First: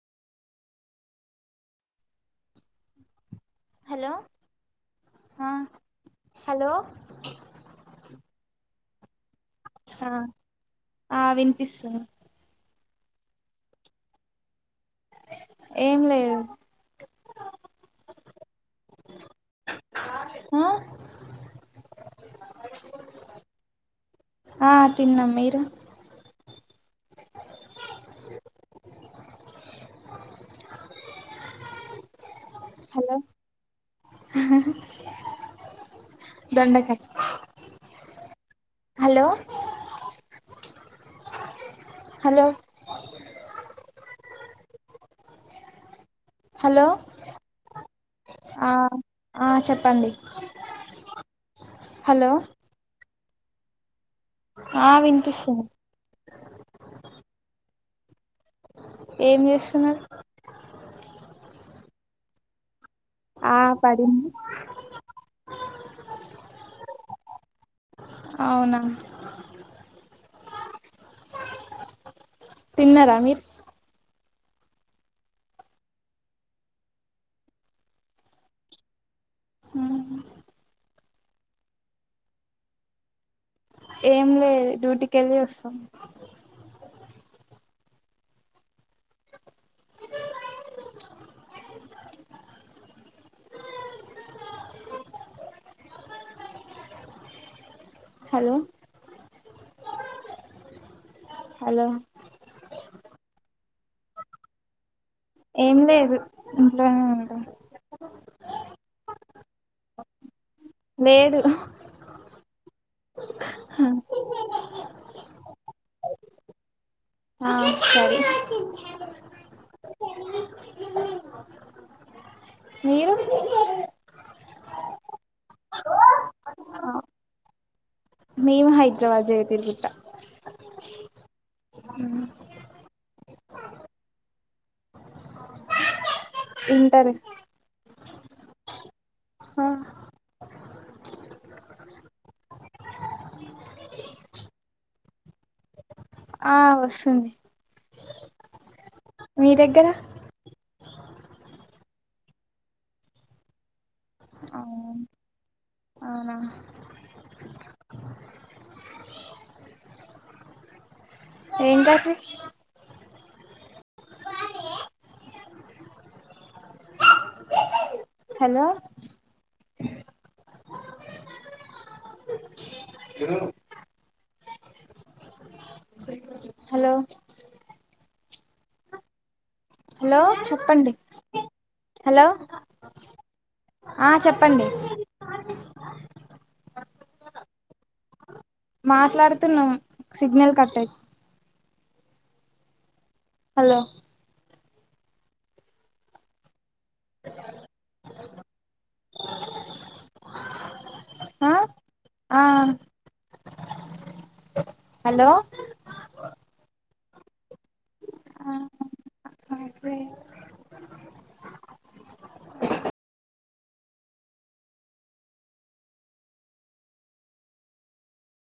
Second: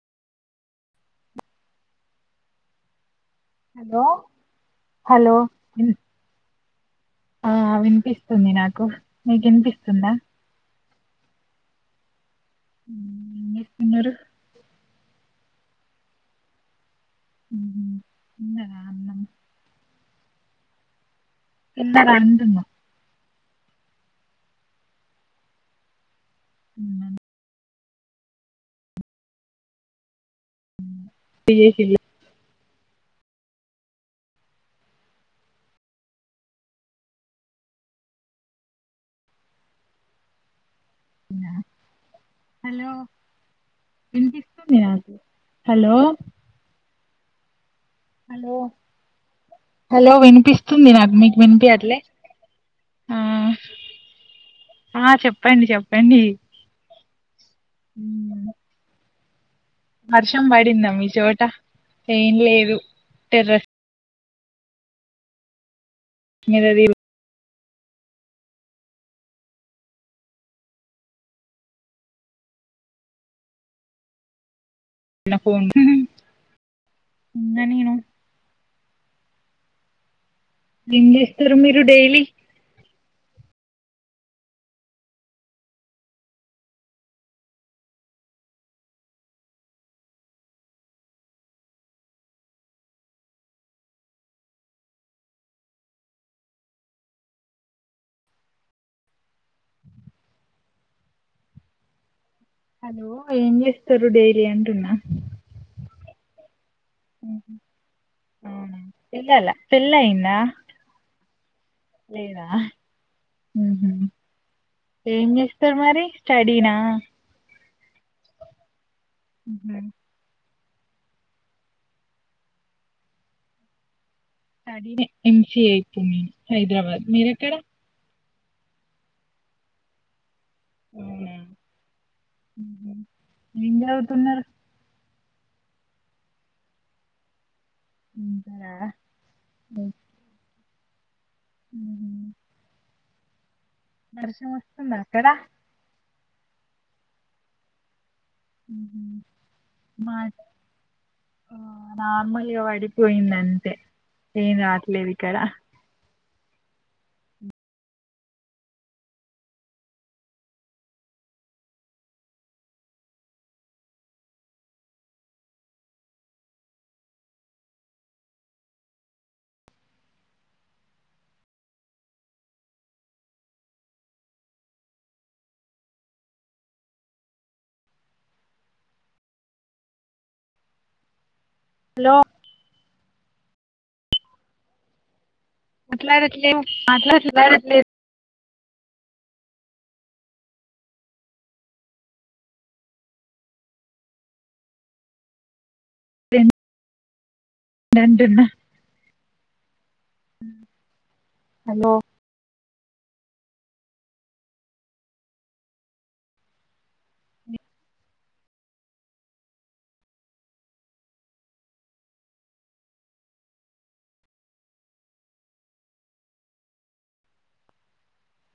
Hello hello hello ఆ వినిపిస్తుంది నాకు మీకి వినిపిస్తుందా ఆ వినిపిస్తుంది హ్మ్ ఏం చేత్తున్నారు ఏం లేవు మ్మ్ తిన్నారా అన్నం ఆ తిన్నారా అంటున్న ఆ తిన్నం మీరు తిన్నం [inaudible] హలో దొండకాయ్ హలో హలో వినిపిస్తుంది నాకి హలో ఆ ఆ చెప్పండి హలో వినిపిస్తుంది నాకు మీకు వినిపియట్ల హలో ఆ చెప్పండి చెప్పండి మ్మ్ ఏం చేసు వర్షం బడింద మీ చోట ఆ టెర్రస్ పడింది మరరిల్ అవునా తిన్నారా మీరు తిన్నా నిను అవును ఏం చేస్తారు మీరు డైలీ ఏం లేదు డ్యూటీకి వెళ్ళి వస్తాం హలో హలో హలో ఏం చేస్తారు డైలీ అంటున్నా ఏం లేదు ఇంట్లోనే ఉంటాం అవున పిల్లల్ల పెళ్ళి అయింద్ అ ఏడు లేదా ఏం చేస్తారు మరి స్టడీనా ఆ స్టడీ ఉహు మీరు స్టడీనే ఎంసీఏ ఇప్పుడు నేను హైదరాబాద్ మీరెక్కడ నేను హైదరాబాద్ జరితర్బిట్టా [unintelligible] ఏం చదువుతున్నారు ఇంటర్ ఇంటర్ ఆ ఆ వర్షం వస్తుందా అక్కడ. ఆ వస్తుంది ఉమ్మ్ మీ దగ్గర మా ఆ నార్మల్గా పడిపోయింది అంతే ఏన్ రాట్లే ఇక్కడ అవునా ఏం కర్రీ హలో హలో హలో చెప్పండి హలో ఆ చెప్పండి మాట్లాడుట్లే మాట్లాడుతులాట్లే మాట్లాడుతున్నాం సిగ్నల్ కట్ హలో వి నంటున్నా అ హలో ఆ ఆ హలో [inaudible]